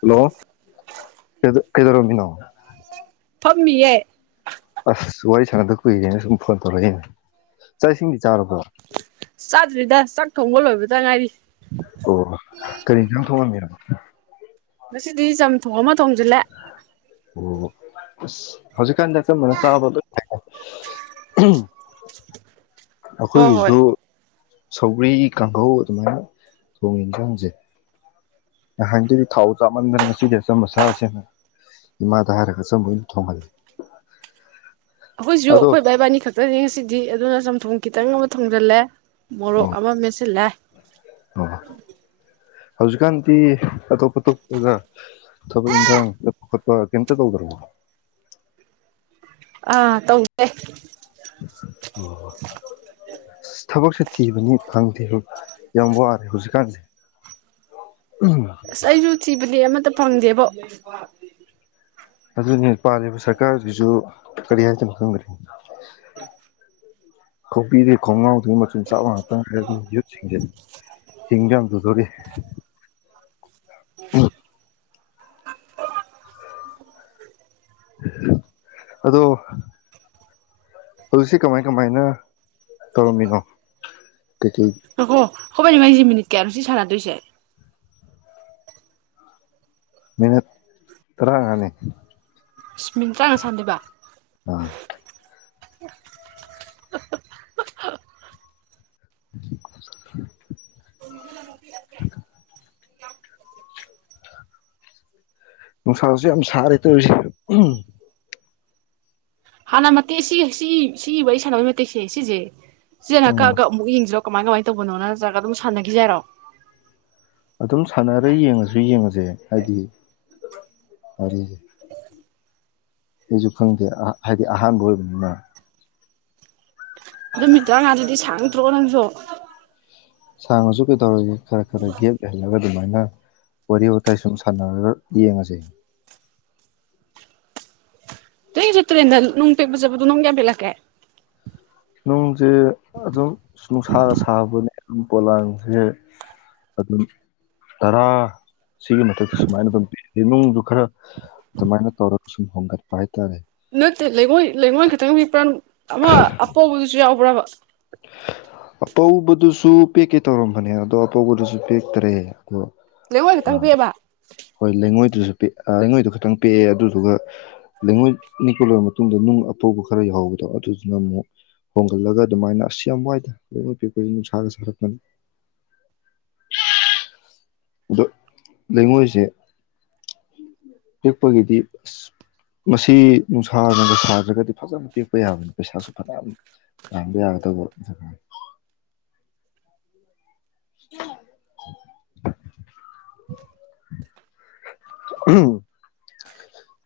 Hello ꯀ ꯀꯗꯔꯣꯃꯤꯅ ꯐꯝꯃꯤꯌꯦ ꯑꯁ ꯋꯥꯔꯤ ꯁꯥꯟꯅꯗ ꯀꯨꯏꯔꯦꯅ ꯁꯨꯝ ꯐꯣꯟ ꯇꯧꯔꯛꯦ ꯑꯩꯅ ꯆꯥꯛ ꯏꯁꯤꯡꯗꯤ ꯆꯥꯔꯕꯣ ꯆꯥꯗ꯭ꯔꯤꯗ ꯆꯥꯛ ꯊꯣꯡꯕ ꯂꯣꯏꯕꯇ ꯉꯥꯏꯔꯤ ꯑꯣ ꯀꯔꯤ ꯏꯟꯁꯥꯡ ꯊꯣꯡꯉꯝꯃꯤꯅ‌ꯣ ꯉꯁꯤꯗꯤ ꯆꯝꯊꯣꯡ ꯑꯃ ꯊꯣꯡꯁꯤꯜꯂꯦ ꯑꯣ ꯑꯁ ꯍꯧꯖꯤꯛ ꯀꯥꯟꯗꯣ ꯑꯆꯡꯕꯅ ꯆꯥꯕ ꯂ‌ꯣꯏꯅꯥ ꯐꯩꯗ [inaudible] ꯍꯣꯏ ꯍꯣꯏ ꯑꯩꯈꯣꯏꯒꯤꯁꯨ ꯁꯧꯒꯔꯤ ꯀꯥꯡꯍꯧ ꯑꯗꯨꯃꯥꯏꯅ ꯊꯣꯡꯉꯦ ꯏꯟꯈꯥꯡꯁꯦ ꯅꯍꯥꯟꯗꯨꯗꯤ ꯊꯥꯎ ꯆꯥꯃꯟꯗꯅ ꯉꯁꯤꯗꯤ ꯑꯆꯝꯝꯕꯁꯁꯦꯅ ꯏꯃꯥꯗ ꯍꯥꯏꯔꯒ ꯑꯆꯝꯕꯣꯏ ꯑꯣꯏꯅ ꯊꯣꯡꯍꯜꯂꯦ ꯑꯩꯈꯣꯏꯁꯨ ꯑꯗꯣ ꯑꯩꯈꯣꯏ ꯕ ꯏꯕꯥꯟꯅꯤ ꯈꯛꯇꯅꯤ ꯉꯁꯤꯗꯤ ꯑꯗꯨꯅ ꯆꯝꯊꯣꯡ ꯈꯤꯇꯪ ꯑꯃ ꯊꯣꯡꯖꯤꯜꯂꯦ ꯃꯣꯔꯣꯛ ꯑꯃ ꯃꯦꯠꯁꯤꯜꯂ‌ꯦ ꯑ ꯍꯧꯖꯤꯛꯀꯥꯟꯗꯤ ꯑꯇꯣꯞ ꯑꯇꯣꯞꯄꯒ ꯊꯕꯛ ꯏꯟꯈꯥꯡ ꯆꯠꯄ ꯈꯣꯠꯄ ꯀꯩꯝꯇ ꯇꯧꯗ꯭ꯔꯕ‌ꯣ ꯑꯥ ꯇꯧꯗꯦ ꯑꯣ ꯊꯕꯛꯁꯦ ꯊꯤꯕꯅꯤ ꯐꯪꯗꯦ ꯌꯥꯝ ꯋꯥꯔꯦ ꯍꯧꯖꯤꯛꯀꯥꯟꯁꯦ ꯎꯝ ꯑꯩꯁꯨ ꯊꯤꯕꯅꯤ ꯑꯃꯠꯇ ꯐꯪꯗꯦꯕꯣ ꯑꯗꯨ ꯄꯥꯜꯂꯤꯕ ꯁꯔꯀꯥꯔꯁꯤꯁꯨ ꯀꯔꯤ ꯍꯥꯏꯗꯅꯣ ꯈꯪꯗꯔꯦ ꯈꫭꯕꯤꯗꯩ ꯈꫭꯡꯅꯥꯎ ꯑꯗꯨ ꯃꯆꯤꯟ ꯆꯥꯕ ꯉꯥꯛꯇꯪ ꯍꯥꯏ ꯑꯗꯨ ꯌꯨꯠꯁꯤꯡꯁꯦ ꯍꯤꯡꯖꯝꯗꯨꯗꯣꯔꯤ ꯎꯝ ꯑꯗꯣ ꯍꯧꯖꯤꯛꯁꯦ ꯀꯃꯥꯏ ꯀꯃꯥꯏꯅ ꯇꯝꯃꯤꯅꯣ ꯀ ꯍꯣꯏꯅꯦ ꯃꯥꯏꯁꯤ ꯃꯤꯅꯤꯠ ꯀꯌꯥꯅꯣ ꯁꯤ ꯁꯥꯟꯅꯗꯣꯏꯁꯦ ꯃꯤꯅꯠ ꯇꯔꯥꯒꯅꯤ ꯁ ꯃꯤꯅꯤꯠ ꯆꯪꯅ ꯁꯥꯟꯗꯕ ꯑꯥ [inaudible] [inaudible] ꯅꯨꯡꯁꯥꯁꯨ ꯌꯥꯝ ꯁꯥꯔꯦ ꯇꯧꯔꯤꯁꯦ ꯎ ꯍꯥꯟꯅ ꯃꯇꯦꯛ ꯁꯤ ꯁꯤ ꯁꯤ ꯋꯥꯔꯤ ꯁꯥꯟꯅꯕꯒꯤ ꯃꯇꯦꯛꯁꯦ ꯁꯤꯁꯦ ꯏꯆꯦꯅ ꯑꯥ ꯀꯛꯑꯒ ꯑꯃꯨꯛ ꯌꯦꯡꯁꯤꯔꯣ꯫ ꯀꯃꯥꯏ ꯀꯃꯥꯏꯅ ꯇꯧꯕꯅꯣꯅ ꯅꯠꯇ꯭ꯔꯒ ꯑꯗꯨꯝ ꯁꯥꯟꯅꯈꯤꯁꯦꯔꯣ ꯑꯗꯨꯝ ꯁꯥꯟꯅꯔ ꯌꯦꯡꯉꯁꯨ ꯌꯦꯡꯉꯁꯦ ꯍꯥꯏꯗꯤ ꯑꯩꯁꯨ ꯈꯪꯗꯦ ꯍꯥꯏꯗꯤ ꯑꯍꯥꯟꯕ ꯑꯣꯏꯕꯅꯤꯅ ꯑꯗꯨꯃꯤꯅꯤꯠꯇꯔꯥꯉꯥꯗꯨꯗꯤ ꯁꯥꯡꯗ꯭ꯔꯣ ꯅꯪꯁꯨ꯫ ꯁꯥꯡꯉꯁꯨ ꯀꯩꯗꯧꯔꯒꯦ ꯈꯔ ꯈꯔ ꯒꯦꯞ ꯂꯩꯍꯜꯂꯒ ꯑꯗꯨꯃꯥꯏꯅ ꯋꯥꯔꯤ ꯋꯥꯋꯇꯥꯏ ꯁꯨꯝ ꯁꯥꯟꯅꯔꯒ ꯌꯦꯡꯉꯁꯦ ꯇꯨꯔꯦꯜꯗ ꯅꯨꯡ ꯄꯤꯛꯄ ꯆꯠꯄꯗꯨ ꯅꯨꯡ ꯌꯥꯝ ꯄꯤꯛꯂꯛꯀꯦ ꯅꯨꯡꯁꯦ ꯑꯗꯨꯝ ꯅꯨꯡꯁꯥꯅ ꯁꯥꯕꯅꯦ ꯑꯗꯨꯝ ꯄꯣꯂꯥꯡꯁꯦ ꯑꯗꯨꯝ ꯇꯔꯥ ꯁꯤꯒꯤ ꯃꯊꯛꯇ ꯁꯨꯃꯥꯏꯅ ꯑꯗꯨꯝ ꯄꯤ ꯅꯨꯡꯗꯨ ꯈꯔ ꯑꯗꯨꯃꯥꯏꯅ ꯇꯧꯔꯒ ꯁꯨꯝ ꯍꯣꯡꯒꯠꯄ ꯍꯥꯏꯇꯥꯔꯦ꯫ ꯅꯠꯇꯦ ꯂꯩꯉꯣꯏ ꯂꯩꯉꯣꯏ ꯈꯤꯇꯪ ꯄꯦꯛꯄꯔꯥ ꯑꯃ ꯑꯄꯧꯕꯗꯨꯖꯨ ꯌꯥꯎꯕꯔꯥ ꯄꯨꯔꯥ ꯑꯄꯧꯕꯗꯨꯁꯨ ꯄꯦꯛꯀꯦ ꯇꯧꯔꯝꯕꯅꯦ ꯑꯗꯣ ꯑꯄꯧꯕꯗꯨꯁꯨ ꯄꯦꯛꯇꯔꯦ ꯑꯗꯣ ꯂꯩꯉꯣꯏ ꯈꯤꯇꯪ ꯄꯦꯛꯑꯕ ꯍꯣꯏ ꯂꯩꯉꯣꯏꯗꯨꯁꯨ ꯄꯦꯛ ꯂꯩꯉꯣꯏꯗꯨ ꯈꯇꯪ ꯄꯦꯛꯑꯦ ꯑꯗꯨꯗꯨꯒ ꯂꯩꯉꯣꯏ ꯅꯤꯛꯄ ꯂꯣꯏꯔ ꯃꯇꯨꯡꯗ ꯅꯨꯡ ꯑꯐꯧꯕ ꯈꯔ ꯌꯥꯎꯧꯕꯗꯣ ꯑꯗꯨꯗꯨꯅ ꯑꯃꯨꯛ ꯍꯣꯡꯒꯠꯂꯒ ꯑꯗꯨꯃꯥꯏꯅ ꯑꯁ ꯌꯥꯝ ꯋꯥꯏꯗꯦ ꯂꯩꯉꯣꯏ ꯄꯦꯛꯄꯁꯤ ꯅꯨꯡꯁꯥꯒ꯫ ꯁꯥꯔꯛꯀꯅꯤ ꯑꯗꯣ ꯂꯩꯉꯣꯏꯁꯦ ꯄꯦꯛꯄꯒꯤꯗꯤ ꯑꯁ ꯃꯁꯤ ꯅꯨꯡꯁꯥꯅꯒ ꯁꯥꯗ꯭ꯔꯒꯗꯤ ꯐꯖꯅ ꯄꯦꯛꯄ ꯌꯥꯕꯅꯤ ꯄꯩꯁꯥꯁꯨ ꯐꯖꯅ ꯇꯥꯟꯕ ꯌꯥꯒꯗꯕ ꯖꯒꯥꯅꯤ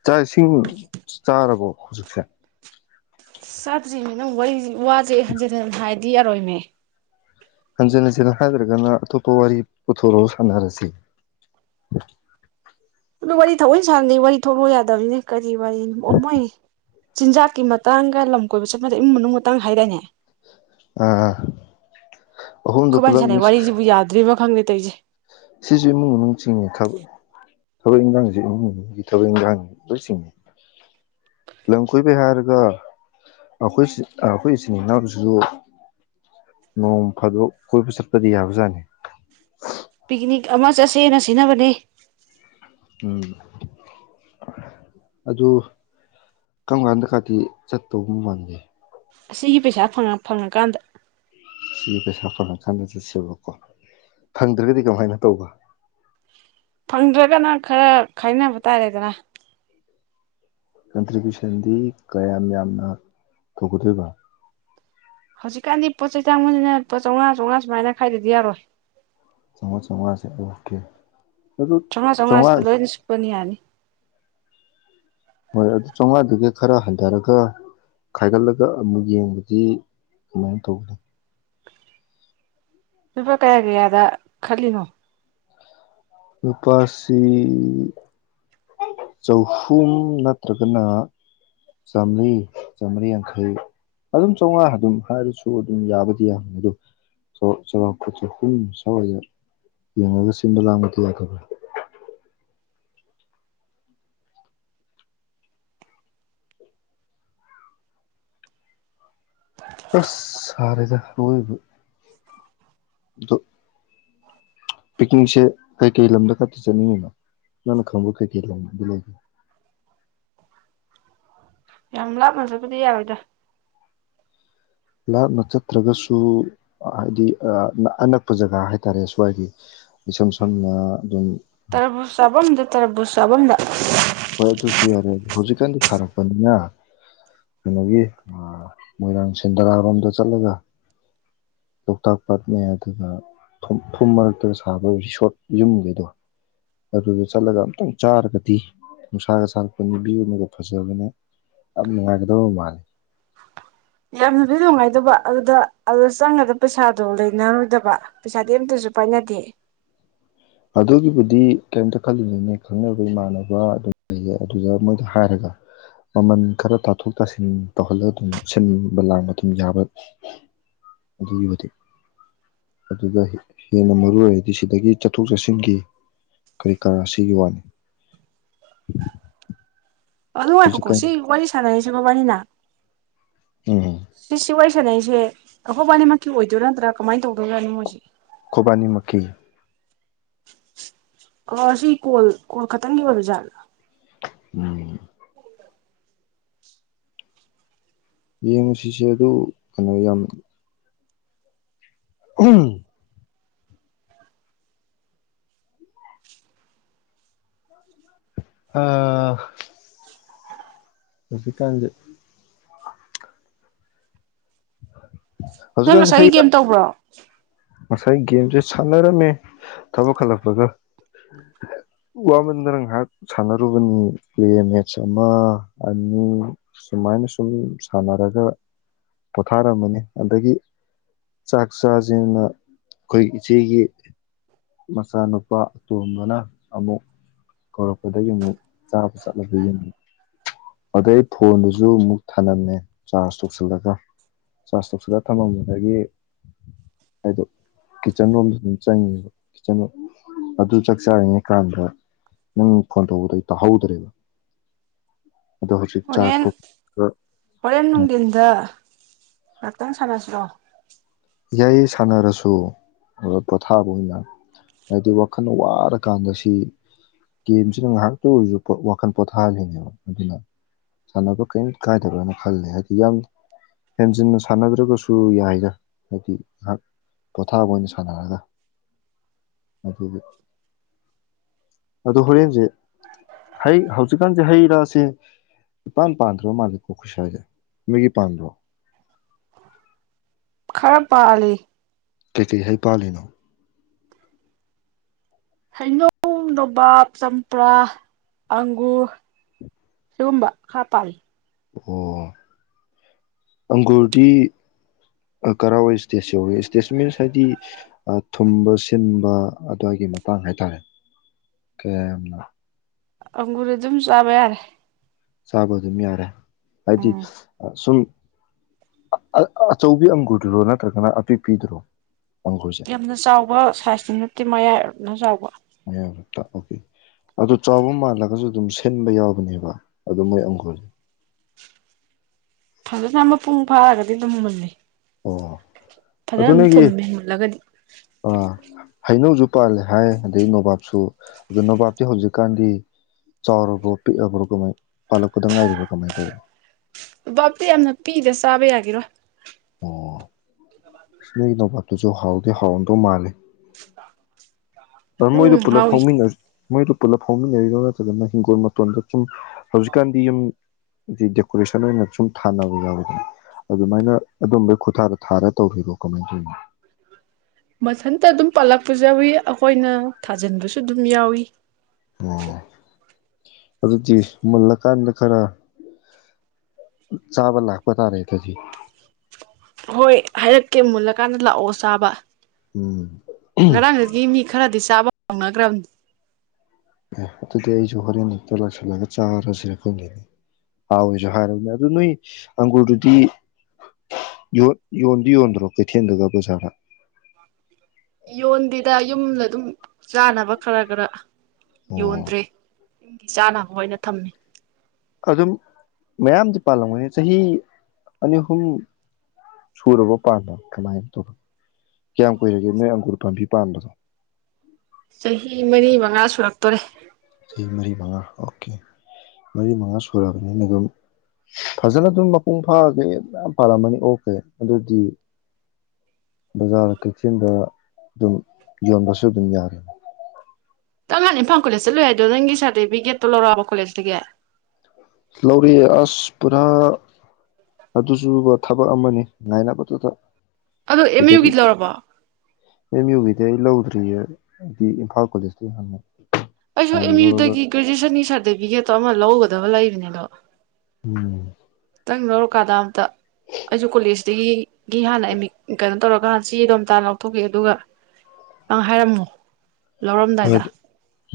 ꯆꯥꯛ ꯏꯁꯤꯡ ꯆꯥꯔꯕꯣ ꯍꯧꯖꯤꯛꯁꯦ ꯆꯥꯗꯔꯤꯅꯦ ꯅꯪ ꯋꯥꯔꯤ ꯋꯥꯁꯦ ꯍꯟꯖꯤꯟ ꯍꯟꯖꯤꯟ ꯍꯥꯏꯗꯤ ꯌꯥꯔꯣꯏꯃꯦ꯫ ꯍꯟꯖꯤꯟ ꯍꯟꯖꯤꯟ ꯍꯥꯏꯗ꯭ꯔꯒꯅ ꯑꯇꯣꯞꯄ ꯋꯥꯔꯤ ꯄꯨꯊꯣꯔꯑꯣ ꯁꯥꯟꯅꯔꯁꯤ ꯑꯗꯨ ꯋꯥꯔꯤ ꯊꯑꯣꯏꯅ ꯁꯥꯟꯅꯗꯤ ꯋꯥꯔꯤ ꯊꯂꯛꯎ ꯌꯥꯗꯕꯅꯤꯅꯦ ꯀꯔꯤ ꯋꯥꯔꯤꯅꯣ ꯑꯣ ꯃꯣꯏ ꯆꯤꯟꯖꯥꯛꯀꯤ ꯃꯇꯥꯡꯒ ꯂꯝ ꯀꯣꯏꯕ ꯆꯠꯄꯗꯦ ꯏꯃꯨꯡ ꯃꯅꯨꯡ ꯃꯇꯥꯡ ꯍꯥꯏꯗꯥꯏꯅꯦ ꯑꯥ ꯑꯍꯨꯝꯗꯣ ꯈꯨꯕꯥꯟꯅꯤ ꯄꯨꯂꯞ ꯁꯥꯟꯅꯩ ꯃꯤꯛꯁ ꯋꯥꯔꯤꯁꯤꯕꯨ ꯌꯥꯗ꯭ꯔꯤꯕ ꯈꯪꯗꯦ ꯇꯧꯁꯦ ꯁꯤꯁꯨ ꯏꯃꯨꯡ ꯃꯅꯨꯡ ꯆꯤꯡꯉꯤ ꯊꯕꯛ ꯏꯟꯈꯥꯡꯁꯦ ꯏꯃꯨꯡ ꯃꯅꯨꯡꯒꯤ ꯊꯕꯛ ꯏꯟꯈꯥꯡ ꯂꯣꯏ ꯆꯤꯡꯉꯤ ꯂꯝ ꯀꯣꯏꯕꯩ ꯍꯥꯏꯔꯒ ꯑꯩꯈꯣꯏ ꯑꯩꯈꯣꯏ ꯏꯆꯤꯟ ꯏꯅꯥꯎꯁꯤꯁꯨ ꯅꯣꯡ ꯐꯥꯗꯣꯛ ꯀꯣꯏꯕ ꯆꯠꯄꯗꯤ ꯌꯥꯕꯖꯥꯠꯅꯤ ꯄꯤꯛꯅꯤꯛ ꯑꯃ ꯆꯠꯁꯦꯅ ꯁꯤꯟꯅꯅꯕꯅꯦ ꯎꯝ ꯑꯗꯨ ꯀꯔꯝ ꯀꯥꯟꯗ ꯀꯥꯗꯤ ꯆꯠꯇꯧꯕ ꯃꯥꯟꯒꯦ ꯑꯁꯤꯒꯤ ꯄꯩꯁꯥ ꯐꯪꯉꯀꯥꯟꯗ ꯁꯤꯒꯤ ꯄꯩꯁꯥ ꯐꯪꯉꯀꯥꯟꯗ ꯆꯠꯁꯦꯕꯀꯣ ꯐꯪꯗ꯭ꯔꯒꯗꯤ ꯀꯃꯥꯏꯅ ꯇꯧꯕ ꯐꯪꯗ꯭ꯔꯥꯒꯅ ꯈꯔ ꯈꯥꯏꯅꯕ ꯇꯥꯔꯦꯗꯅ ꯀꯟꯇ꯭ꯔꯤꯕ꯭ꯌꯨꯁꯟꯗꯤ ꯀꯌꯥꯝ ꯌꯥꯝꯅ ꯇꯧꯒꯗꯣꯏꯕ ꯍꯧꯖꯤꯛꯀꯥꯟꯗꯤ ꯄꯣꯠ ꯆꯩ ꯇꯥꯡꯕꯅꯤꯅ ꯄꯣ ꯆꯥꯝꯃꯉꯥ ꯆꯥꯝꯃꯉꯥ ꯁꯨꯃꯥꯏꯅ ꯈꯥꯏꯗꯗꯤ ꯌꯥꯔꯣꯏ ꯆꯃꯥꯉꯥ ꯆꯃꯥꯉꯥꯁꯦ ꯑꯣꯀꯦ ꯑꯗꯨ ꯆꯃꯥꯉꯥ ꯆꯥꯃꯥꯉꯥꯁꯤꯗ ꯆꯥꯝꯃꯉꯥ ꯂꯣꯏꯅ ꯁꯨꯞꯄꯅꯤ ꯌꯥꯅꯤ ꯍꯣꯏ ꯑꯗꯨ ꯆꯥꯝꯃꯉꯥꯗꯨꯒ ꯈꯔ ꯍꯟꯊꯔꯒ ꯈꯥꯏꯒꯠꯂꯒ ꯑꯃꯨꯛ ꯌꯦꯡꯕꯗꯤ ꯀꯃꯥꯏꯅ ꯇꯧꯕꯅꯤ ꯂꯨꯄꯥ ꯀꯌꯥ ꯀꯌꯥꯗ ꯈꯜꯂꯤꯅꯣ ꯂꯨꯄꯥꯥꯁꯤ ꯆꯍꯨꯝ ꯅꯠꯇ꯭ꯔꯒꯅ ꯆꯥꯃ꯭ꯔꯤ ꯆꯥꯃꯔꯤ ꯌꯥꯡꯈꯩ ꯑꯗꯨꯝ ꯆꯥꯝꯃꯉꯥ ꯑꯗꯨꯝ ꯍꯥꯏꯔꯁꯨ ꯑꯗꯨꯝ ꯌꯥꯕꯗꯤ ꯌꯥꯕꯅꯤ ꯑꯗꯣ ꯆꯥꯎꯔꯥꯛ ꯆꯍꯨꯝ ꯁ꯭ꯋꯥꯏꯗ ꯌꯦꯡꯉꯒ ꯁꯤꯟꯕ ꯂꯥꯡꯕꯗꯤ ꯌꯥꯗꯕ꯭ꯔꯥ ꯑꯁ ꯁꯥꯔꯦꯗ ꯑꯔꯣꯏꯕ ꯑꯗꯣ ꯄꯤꯛꯅꯤꯡꯁꯦ ꯀꯩꯀꯩ ꯂꯝꯗ ꯈꯛꯇ ꯆꯠꯅꯤꯡꯉꯤꯅꯣ ꯅꯪꯅ ꯈꯪꯕ ꯀꯩꯀꯩ ꯂꯝ ꯂꯩꯒꯦ ꯌꯥꯝ ꯂꯥꯞꯅꯁꯨꯕꯨꯗꯤ ꯌꯥꯋꯦꯗ ꯂꯥꯞꯅ ꯆꯠꯇ꯭ꯔꯒꯁꯨ ꯍꯥꯏꯗꯤ ꯑꯅꯛꯄ ꯖꯒꯥ ꯍꯥꯏꯇꯥꯔꯦ ꯁ꯭ꯋꯥꯏꯒꯤ ꯏꯁꯝ ꯁꯝꯅ ꯑꯗꯨꯝ ꯇꯔꯕꯨ ꯆꯥꯐꯝꯗ ꯇꯔꯕꯨ ꯆꯥꯕꯝꯗ ꯍꯣꯏ ꯆ ꯁꯤ ꯌꯥꯔꯦ ꯍꯧꯖꯤꯛ ꯀꯗꯤ ꯈꯔꯛ ꯂꯄꯅꯤꯅ ꯀꯩꯅꯣꯒꯤ ꯃꯣꯏꯔꯥꯡ ꯁꯦꯟꯗꯔꯥꯔꯣꯝꯗ ꯆꯠꯂꯒ ꯂꯣꯛꯇꯥꯛ ꯄꯥꯠꯅꯦ ꯑꯗꯨꯒ ꯐꯨꯝ ꯃꯔꯛꯇ ꯁꯥꯕ ꯔꯤꯁꯣꯔꯠ ꯌꯨꯝꯈꯩꯗꯣ ꯑꯗꯨꯗ ꯆꯠꯂꯒ ꯑꯇꯪ ꯆꯥꯔꯒꯗꯤ ꯅꯨꯡꯁꯥꯒ ꯁꯥꯔꯛꯄ ꯅꯨꯄꯤ ꯑꯃꯒ ꯐꯖꯕꯅꯦ ꯌꯥꯝ ꯅꯨꯡꯉꯥꯏꯒꯗꯕ ꯃꯥꯜꯂꯤꯦ ꯌꯥꯝ ꯅꯨꯗꯤ ꯅꯨꯡꯉꯥꯏꯗꯕ ꯑꯗꯨꯗ ꯑꯗꯨꯗ ꯆꯪꯉꯗ ꯄꯩꯁꯥꯗꯣ ꯂꯩꯅꯔꯣꯏꯗꯕ ꯄꯩꯁꯥꯗꯤ ꯑꯝꯇꯁꯨ ꯄꯥꯏꯅꯗꯦ ꯑꯗꯨꯒꯤꯕꯨꯗꯤ ꯀꯔꯤꯝꯇ ꯈꯜꯂꯤꯅꯤꯅꯦ ꯈꯪꯅꯕ ꯏꯃꯥꯟꯅꯕ ꯑꯗꯨꯝ ꯂꯩꯌꯦ ꯑꯗꯨꯗ ꯃꯣꯏꯗ ꯍꯥꯏꯔꯒ ꯃꯃꯟ ꯈꯔ ꯇꯥꯊꯣꯛ ꯇꯥꯁꯤꯟ ꯇꯧꯍꯜꯂꯒ ꯑꯗꯨꯝ ꯁꯤꯟꯕ ꯂꯥꯡꯕ ꯑꯗꯨꯝ ꯌꯥꯕ ꯑꯗꯨꯒꯤꯕꯨꯗꯤ ꯑꯗꯨ ꯍꯦꯟꯅ ꯃꯔꯨ ꯑꯣꯏꯔꯗꯤ ꯁꯤꯗꯒꯤ ꯆꯠꯊꯣꯛ ꯆꯠꯁꯤꯟꯒꯤ ꯀꯔꯤ ꯀꯥꯔꯥ ꯑꯁꯤꯒꯤꯒꯤ ꯋꯥꯅꯤ ꯑꯗꯨꯅꯨꯡꯉꯥꯏꯄꯀꯣ ꯍꯧꯖꯤꯛꯀꯥꯟ ꯁꯤ ꯋꯥꯔꯤ ꯁꯥꯟꯅꯔꯤꯁꯤꯀꯣ ꯋꯥꯔꯤꯅ ꯎ ꯍ ꯁꯤ ꯁꯤ ꯋꯥꯔꯤ ꯁꯥꯟꯅꯩꯁꯦ ꯑꯩꯈꯣꯕꯥꯅꯤꯃꯛꯀꯤ ꯑꯣꯏꯗꯣꯏꯔꯥ ꯅꯠꯇ꯭ꯔꯥ ꯀꯃꯥꯏꯅ ꯇꯧꯗꯣꯏꯔꯥꯅꯣꯣꯏꯁꯦ ꯈꯨꯕꯥꯅꯤ ꯃꯀꯤꯤ ꯑ ꯁꯤ ꯀꯣꯜ ꯀꯣꯜ ꯈꯛꯇꯪꯒꯤ ꯑꯣꯏꯔꯣꯖꯥꯠꯂ ꯎꯝ ꯌꯦꯡꯉꯨꯁꯤꯁꯦ ꯑꯗꯨ ꯀꯩꯅꯣ ꯌꯥꯝ ꯎꯝ ꯑ ꯍꯧꯖꯤꯀꯥꯟ ꯍ ꯅꯪ ꯉꯁꯥꯏꯒꯤ ꯀꯦꯝ ꯇꯧꯕ꯭ꯔꯣ [inaudible] ꯉꯁꯥꯏ ꯒꯦꯝꯁꯦ ꯁꯥꯟꯅꯔꯝꯃꯦ ꯊꯕꯛ ꯈꯜꯂꯛꯄꯒ ꯋꯥꯃꯟꯗꯅ ꯉꯥꯏꯍꯥꯛ ꯁꯥꯟꯅꯔꯨꯕꯅꯤ ꯄ꯭ꯂꯦ ꯃꯦꯠꯆ ꯑꯃ ꯑꯅꯤ ꯁꯨꯃꯥꯏꯅ ꯁꯨꯝ ꯁꯥꯟꯅꯔꯒ ꯄꯣꯊꯥꯔꯝꯃꯅꯤ ꯑꯗꯒꯤ ꯆꯥꯛ ꯆꯥꯁꯤꯅ ꯑꯩꯈꯣꯏꯒꯤ ꯏꯆꯦꯒꯤ ꯃꯆꯥꯅꯨꯄꯥ ꯑꯇꯣꯝꯕꯅ ꯑꯃꯨꯛ ꯀꯧꯔꯛꯄꯗꯒꯤ ꯑꯃꯨꯛ ꯆꯥꯕ ꯆꯠꯂꯒ ꯌꯦꯡ ꯑꯗꯩ ꯐꯣꯟꯗꯨꯁꯨ ꯑꯃꯨꯛ ꯊꯥꯂꯝꯝꯃꯦ ꯆꯥꯔꯖ ꯇꯧꯁꯤꯜꯂꯒ ꯆꯥꯔꯖ ꯇꯧꯁꯤꯜꯂ ꯊꯝꯃꯝꯕꯗꯒꯤ ꯍꯥꯏꯗꯣ ꯀꯤꯠꯆꯟ ꯔꯣꯝꯗ ꯑꯗꯨꯝ ꯆꯪꯉꯦꯕ ꯀꯤꯠꯆꯟꯣ ꯑꯗꯨ ꯆꯥꯛꯆꯥꯔꯤꯉꯩ ꯀꯥꯟꯗ ꯅꯪ ꯐꯣꯟ ꯇꯧꯕꯗ ꯑꯩ ꯇꯥꯍꯧꯗ꯭ꯔꯦꯕ ꯑꯗꯣ ꯍꯧꯖꯤꯛ ꯆꯥꯛ ꯑꯣꯣꯔꯦꯟꯦꯟ ꯇꯣꯛꯄ ꯑꯣꯣꯔꯦꯟꯅ ꯎꯗꯤꯗ ꯉꯥꯛꯇꯪ ꯁꯥꯟꯅꯁꯤꯔꯣ ꯌꯥꯏꯌꯦ ꯁꯥꯟꯅꯔꯁꯨ ꯄꯣꯊꯥꯕ ꯑꯣꯏꯅ ꯍꯥꯏꯗꯤ ꯋꯥꯈꯜ ꯋꯥꯔꯀꯥꯟꯗ ꯁꯤ ꯒꯦꯝꯁꯤꯅ ꯉꯥꯏꯍꯥꯛꯇ ꯑꯣꯏꯔꯁꯨ ꯋꯥꯈꯜ ꯄꯣꯊꯥꯍꯜꯂꯤꯅꯦꯕ ꯑꯗꯨꯅ ꯁꯥꯟꯅꯕ ꯀꯔꯤꯝ ꯀꯥꯏꯗꯕ꯭ꯔꯅ ꯈꯜꯂꯦ ꯍꯥꯏꯗꯤ ꯌꯥꯝ ꯍꯦꯟꯖꯤꯟꯅ ꯁꯥꯟꯅꯗ꯭ꯔꯒꯁꯨ ꯌꯥꯏꯗ ꯍꯥꯏꯗꯤ ꯉꯥꯏꯍꯥꯛ ꯄꯣꯊꯥꯕ ꯑꯣꯏꯅ ꯁꯥꯟꯅꯔꯒ ꯑꯗꯨꯗꯤ ꯑꯗꯣ ꯍꯣꯔꯦꯟꯁꯦ ꯍꯩ ꯍꯧꯖꯤꯛꯀꯥꯟꯁꯦ ꯍꯩ ꯔꯥꯁꯦ ꯏꯄꯥꯟ ꯄꯥꯟꯗ꯭ꯔꯣ ꯃꯥꯜꯂꯦꯀꯣ ꯑꯩꯈꯠꯁ꯭ꯋꯥꯏꯁꯦ ꯃꯤꯒꯤ ꯄꯥꯟꯗ꯭ꯔꯣ ꯈꯔ ꯄꯥꯜꯂꯤꯂꯤ ꯀꯩꯀꯩ ꯍꯥꯏꯩ ꯄꯥꯜꯂꯤꯅꯣ ꯍꯩꯅꯧ ꯅꯣꯕꯥꯞ ꯆꯝꯄ꯭ꯔꯥ ꯑꯪꯒꯨꯔ ꯁꯤꯒꯨꯝꯕ ꯈꯔ ꯄꯥꯜꯂꯤ ꯑꯣ ꯑꯪꯒꯨꯔꯗꯤ ꯀꯔꯋꯥꯏ ꯏꯁꯇꯦꯖ ꯌꯧꯏ ꯏꯁꯇꯦꯖ ꯃꯤꯟꯁ ꯍꯥꯏꯗꯤ ꯊꯨꯝꯕ ꯁꯤꯟꯕ ꯑꯗꯨꯋꯥꯏꯒꯤ ꯃꯇꯥꯡ ꯍꯥꯏꯇꯥꯔꯦ ꯀꯌꯥꯝꯅ ꯑꯪꯒꯨꯔ ꯑꯗꯨꯝ ꯆꯥꯕ ꯌꯥꯔꯦ ꯆꯥꯕ ꯑꯗꯨꯝ ꯌꯥꯔꯦ ꯍꯥꯏꯗꯤ ꯎꯝ ꯁꯨꯝ ꯑꯆꯧꯕꯤ ꯑꯪꯒꯨꯗꯨꯔꯣ ꯅꯠꯇ꯭ꯔꯒꯅ ꯑꯄꯤꯛꯄꯤꯤꯗ꯭ꯔꯣ ꯌꯥꯝꯅ ꯆꯥꯎꯕ ꯁꯥꯏꯖꯇꯨ ꯅꯠꯇꯦ ꯃꯌꯥꯏ ꯑꯗꯨ ꯆꯥꯎꯕ ꯃꯌꯥꯛꯇ ꯑꯣꯀꯦ ꯑꯗꯨ ꯆꯥꯎꯕ ꯃꯥꯜꯂꯒꯁꯨ ꯑꯗꯨꯝ ꯁꯤꯟꯕ ꯌꯥꯎꯕꯅꯦꯕ ꯑꯗꯨ ꯃꯣꯏ ꯑꯪꯈꯨꯔꯁꯦ ꯐꯖꯅ ꯃꯄꯨꯡ ꯐꯥꯔꯒꯗꯤ ꯑꯗꯨꯝ ꯃꯨꯜꯂꯤ ꯑꯣ ꯐꯖꯅ ꯑꯗꯨ ꯑꯗꯨꯝ ꯅꯒꯤ ꯊꯨꯝꯃꯦ ꯃꯨꯜꯂꯒꯗꯤ ꯑ ꯍꯩꯅꯧꯖ ꯄꯥꯜꯂꯦ ꯍꯥꯏ ꯑꯗꯩ ꯅꯣꯕꯥꯞꯁꯨ ꯑꯗꯨꯣ ꯅꯣꯕꯥꯞꯇꯤ ꯍꯧꯖꯤꯛꯀꯥꯟꯗꯤ ꯆꯥꯎꯔꯕ꯭ꯔꯣ ꯄꯤꯛꯑꯕ꯭ꯔꯣ ꯀꯃꯥꯏ ꯄꯥꯜꯂꯛꯄꯗ ꯉꯥꯏꯔꯤꯕ꯭ꯔꯥ ꯀꯃꯥꯏꯅ ꯇꯧꯕꯔꯤ ꯕꯥꯞꯗꯤ ꯌꯥꯝꯅ ꯄꯤꯗꯦ ꯆꯥꯕ ꯌꯥꯒꯤꯦꯔꯣ ꯑꯣ ꯏꯁꯅ ꯅꯄꯥꯇꯁꯨ ꯍꯥꯎꯗ ꯍꯥꯎꯟꯗꯧ ꯃꯥꯂꯦ ꯑ ꯃꯣꯏꯗ ꯎꯝ ꯄꯨꯂꯞ ꯍꯥꯎꯋꯤ ꯍꯧꯃꯤꯟꯅꯁꯤ ꯃꯣꯏꯗ ꯄꯨꯂꯞ ꯐꯥꯎꯃꯤꯟꯅꯔꯤ꯭ꯔꯣ ꯅꯠꯇ꯭ꯔꯒꯅ ꯍꯤꯡꯈꯣꯜ ꯃꯇꯣꯟꯗ ꯁꯨꯝ ꯍꯧꯖꯤꯛꯀꯥꯟꯗꯤ ꯌꯨꯝ ꯗꯦꯀꯣꯔꯦꯁꯟ ꯑꯣꯏꯅ ꯁꯨꯝ ꯊꯥꯅꯕ ꯌꯥꯎꯋꯗꯅ ꯑꯗꯨꯃꯥꯏꯅ ꯑꯗꯨꯝꯕꯩ ꯈꯨꯊꯥꯗ ꯊꯥꯔ ꯇꯧꯔꯣ ꯀꯃꯥꯏꯅ ꯇꯧꯅꯣ꯫ ꯃꯊꯟꯇ ꯑꯗꯨꯝ ꯄꯥꯜꯂꯛꯄꯁꯨ ꯌꯥꯎꯏ ꯑꯩꯈꯣꯏꯅ ꯊꯥꯖꯤꯟꯕꯁꯨ ꯑꯗꯨꯝ ꯌꯥꯎꯏꯤ꯫ ꯑꯣꯗꯤ ꯃꯜꯂ ꯀꯥꯟꯗ ꯈꯔ꯫ ꯆꯥꯕ ꯂꯥꯛꯥꯛꯄꯇꯥꯔꯦ ꯑꯗꯨꯗꯤ꯫ ꯍꯣꯏ ꯍꯥꯏꯔꯛꯀꯦ ꯃꯨꯜꯂꯀꯥꯟꯗ ꯂꯥꯛꯑꯣ ꯆꯥꯕ꯫ ꯎꯝ ꯉꯔꯥꯡꯒꯗ ꯃꯤ ꯈꯔꯗꯤꯁ ꯫ ꯆꯥꯕ-ꯅꯒ꯭ꯔꯝ꯫ ꯑꯦ ꯑꯗꯨꯗꯤ ꯑꯩꯁꯨ ꯍꯣꯔꯦꯟ ꯍꯛꯇ ꯂꯥꯛꯁꯜꯂꯒ ꯆꯥꯔꯁꯤꯔꯈꯣꯏꯅꯦ ꯍꯥꯎꯋꯦꯁꯨ ꯍꯥꯏꯔꯕꯅꯦ ꯑꯗꯨ ꯅꯣꯏ ꯑꯪꯒꯨꯔꯗꯨꯗꯤ ꯌꯣꯟꯗꯤ ꯌꯣꯟꯗ꯭ꯔꯣ ꯀꯩꯊꯦꯜꯗꯨꯒ ꯕꯖꯥꯔꯗ꯫ ꯌꯣꯟꯗ‌ꯦꯗ ꯌꯨꯝꯗ ꯑꯗꯨꯝ ꯆꯥꯅꯕ ꯈꯔ ꯈꯔ꯫ ꯑꯣ ꯌꯣꯟꯗ꯭ꯔꯦ꯫ ꯆꯥꯅꯕ ꯑꯣꯏꯅ ꯊꯝꯃꯤ꯫ ꯑꯗꯨꯝ ꯃꯌꯥꯝꯗꯤ ꯄꯥꯜꯂꯝꯒꯅꯤ ꯆꯍꯤ ꯑꯅꯤ ꯑꯍꯨꯝ ꯁꯨꯔꯕ ꯄꯥꯝꯕ ꯀꯃꯥꯏꯅ ꯇꯧ ꯀꯌꯥꯝ ꯀꯨꯏꯔꯒꯦ ꯅꯣꯏ ꯑꯪꯒꯨꯔ ꯄꯥꯝꯕꯤ ꯄꯥꯟꯕꯥꯝꯕꯗꯣ꯫ ꯆꯍꯤ ꯃꯔꯤ ꯃꯉꯥ ꯁꯨꯔꯛꯇꯣꯔꯦ꯫ ꯆꯍꯤ ꯃꯔꯤ ꯃꯉꯥ ꯑꯣꯀꯦ ꯃꯔꯤ ꯃꯉꯥ ꯁꯨꯛꯑꯔꯕꯅꯤꯅ ꯑꯗꯨꯝ꯫ ꯐꯖꯅ ꯑꯗꯨ꯫ ꯄꯨꯡ ꯐꯥꯔꯒ ꯌꯥꯝ ꯄꯥꯜꯂꯝꯃꯅꯤ ꯑꯣꯛꯈꯦ ꯑꯗꯨꯗꯤ ꯕꯖꯥꯔ ꯀꯩꯊꯦꯜꯗ ꯑꯗꯨꯝ ꯌꯣꯟꯕꯁꯨ ꯑꯗꯨꯝ ꯌꯥꯔꯅꯤ꯫ ꯇꯧ ꯅꯥꯟ ꯏꯝꯐꯥꯜ ꯀꯣꯂꯦꯖ ꯆꯠꯂꯨꯏ ꯍꯥꯏꯗꯣ ꯅꯪꯒꯤ ꯁꯥꯔꯇꯤꯐꯤꯀꯦꯠꯇꯣ ꯂꯧꯔꯛꯑꯕ ꯀꯣꯂꯦꯖꯇꯒꯤ꯫ ꯂꯧꯔꯛꯑꯦ ꯑꯁ ꯄꯨꯔꯥ ꯑꯗꯨꯁꯨꯕ ꯊꯕꯛ ꯑꯃꯅꯤ ꯉꯥꯏꯅꯕꯗꯨꯗ꯫ ꯑꯗꯨ ꯑꯦꯝ ꯌꯨꯒꯤ ꯁꯤꯗꯒꯤ ꯂꯧꯔꯕꯣ꯫ ꯗꯤ ꯑꯩ ꯂꯧꯗ꯭ꯔꯤꯌꯦ ꯗꯤ ꯏꯝꯐꯥꯜ ꯀꯣꯂꯦꯖꯀꯤ ꯍꯥꯟꯅ꯫ ꯑꯩꯁꯨ ꯁꯥꯏꯟ ꯑꯦꯝ ꯂꯧꯔꯒ ꯌꯨꯗꯒꯤ ꯒ꯭ꯔꯦꯖꯨꯋꯦꯁꯟꯒꯤ ꯁꯥꯔꯇꯤꯐꯤꯀꯦꯠꯇꯣ ꯑꯃ ꯂꯧꯒꯗꯕ ꯂꯩꯕꯅꯤꯗꯣ꯫ ꯎꯝ ꯇꯪ ꯂꯧꯔꯛ꯫ ꯀꯗꯥꯝꯇ ꯑꯩꯁꯨ ꯀꯣꯂꯦꯖꯇꯒꯤ꯫ ꯒꯤ ꯍꯥꯟꯅ ꯑꯦꯃꯤꯛ ꯒꯅꯨꯠ꯫ ꯇꯧꯔꯒꯥꯟ ꯆ‌ꯦꯗꫭ ꯑꯃꯇ ꯂꯧꯊꯣꯛꯄꯤꯌꫭ ꯑꯗꯨꯒ ꯅꯪ ꯍꯥꯏꯔꯝꯃꯣ꯫ ꯍꯣꯏ ꯂꯧꯔꯝꯗꯥꯏꯗ꯫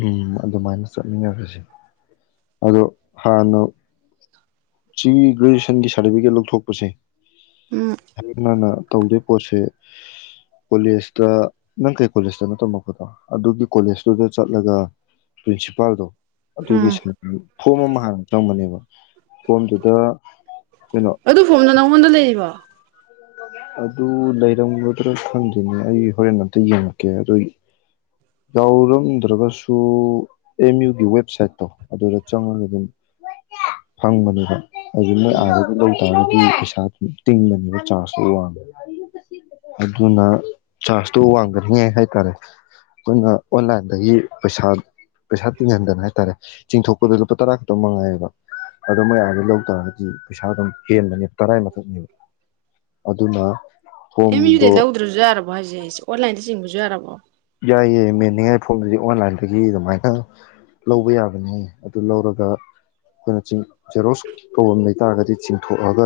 ꯎꯝ ꯑꯗꯨꯃꯥꯏꯅ ꯆꯠꯃꯤꯟꯅꯔꯁꯦ ꯑꯗꯣ ꯍꯥꯟꯅ ꯁꯤꯒꯤ ꯒ꯭ꯔꯦꯖꯨꯑꯦꯁꯟꯒꯤ ꯁꯥꯔꯇꯤꯐꯤꯀꯦꯠ ꯂꯧꯊꯣꯛꯄꯁꯦ꯫ ꯎꯝ ꯍꯥꯏꯅꯅ꯫ ꯇꯧꯗꯦ ꯄꯣꯠꯁꯦ ꯀꯣꯂꯦꯖꯇ ꯅꯪ ꯀꯩ ꯀꯣꯂꯦꯖꯇꯅ ꯇꯝꯃꯛꯄꯗꯣ ꯑꯗꯨꯒꯤ꯫ ꯀꯣꯂꯦꯖꯇꯨꯗ ꯆꯠꯂꯒ ꯄ꯭ꯔꯤꯟꯁꯤꯄꯥꯜꯗꯣ꯫ ꯑꯗꯨꯒꯤ ꯎꯝ ꯗꯨ ꯐꯣꯝ ꯑꯃ ꯍꯥꯟꯅ ꯆꯪꯕꯅꯦꯕ꯫ ꯐꯣꯝꯗꯨꯗ ꯀꯩꯅꯣ ꯑꯗꯨꯏ ꯐꯣꯝ ꯅꯪꯉꯣꯟꯗ ꯂꯩꯔꯤꯕꯣ꯫ ꯑꯗꯨ ꯂꯩꯔꯝꯒꯗ꯭ꯔꯥ ꯈꯪꯗꯦꯅꯦ ꯑꯩ ꯍꯣꯔꯦꯟ ꯑꯝꯇ ꯌꯦꯡꯉꯛꯀꯦ ꯑꯗꯨꯒꯤ ꯌꯥꯎꯔꯝꯗ꯭ꯔꯒꯁꯨ ꯑꯦꯝ ꯌꯨꯒꯤ ꯋꯦꯕꯁꯥꯏꯠ꯫ ꯑꯗꯨꯗ ꯆꯪꯉꯥ ꯔꫭꯏꯗꯝ꯫ ꯐꯪꯕꯅꯤꯗ꯫ ꯑꯗꯨ ꯅꫭꯏ ꯎꯝ ꯑꯗꯗꯤ ꯂꯩ꯫ ꯑꯗꯨꯗꯤ ꯄꯩꯁꯥ ꯇꯤꯡꯕꯅꯦꯕ ꯆꯥꯔꯖ꯫ ꯋꯥꯡꯉ ꯑꯗꯨꯅ ꯆꯥꯔꯖꯇꯣ ꯋꯥꯡꯗꯅꯤꯉꯥꯏ ꯍꯥꯏꯇꯥꯔꯦ ꯑꯩꯈꯣꯏꯅ ꯑꯣꯟꯂꯥꯏꯟꯗꯒꯤ ꯄꯩꯁꯥ ꯄꯩꯁꯥ ꯇꯤꯡꯍꯟꯗꯅ ꯍꯥꯏꯇꯥꯔꯦ ꯆꯤꯡꯊꯣꯛꯄꯗ ꯂꯨꯄꯥ ꯇꯔꯥ ꯈꯛꯇꯪ ꯃꯉꯥꯏꯌꯦꯕ ꯑꯗꯣ ꯃꯌꯥꯝꯗ ꯂꯧ ꯇꯥꯔꯒꯗꯤ ꯄꯩꯁꯥ ꯑꯗꯨꯝ ꯍꯦꯟꯕꯅꯦꯕ ꯇꯔꯥꯏ ꯃꯊꯛꯅꯦꯕ ꯑꯗꯨꯅ ꯑꯦꯝ ꯐꯣꯝꯗꯣ ꯌꯨꯩ ꯂꯧꯗ꯭ꯔꯁꯨ ꯌꯥꯔꯕꯣ ꯍꯥꯏꯁꯦ ꯑꯩꯁꯦ ꯑꯣꯟꯂꯥꯏꯟꯗ ꯆꯤꯡꯕꯁꯨ ꯌꯥꯔꯕꯣ ꯑꯩꯥꯏꯌꯦ ꯃꯦꯟꯅꯤꯡꯉꯥꯏ ꯐꯣꯟꯗꯨꯗꯤ ꯑꯣꯟꯂꯥꯏꯟꯗꯒꯤ ꯑꯗꯨꯃꯥꯏꯅ ꯂꯧꯕ ꯌꯥꯕꯅꯦ ꯑꯗꯨ ꯂꯧꯔꯒ ꯑꯩꯈꯣꯏꯅꯤꯡ ꯖꯦꯔꯣꯁ ꯄ꯭ꯔꯣꯕ꯭ꯂꯦꯝ ꯂꯩꯇꯥꯥꯔꯒꯗꯤ ꯆꯤꯡꯊꯣꯛꯑꯒ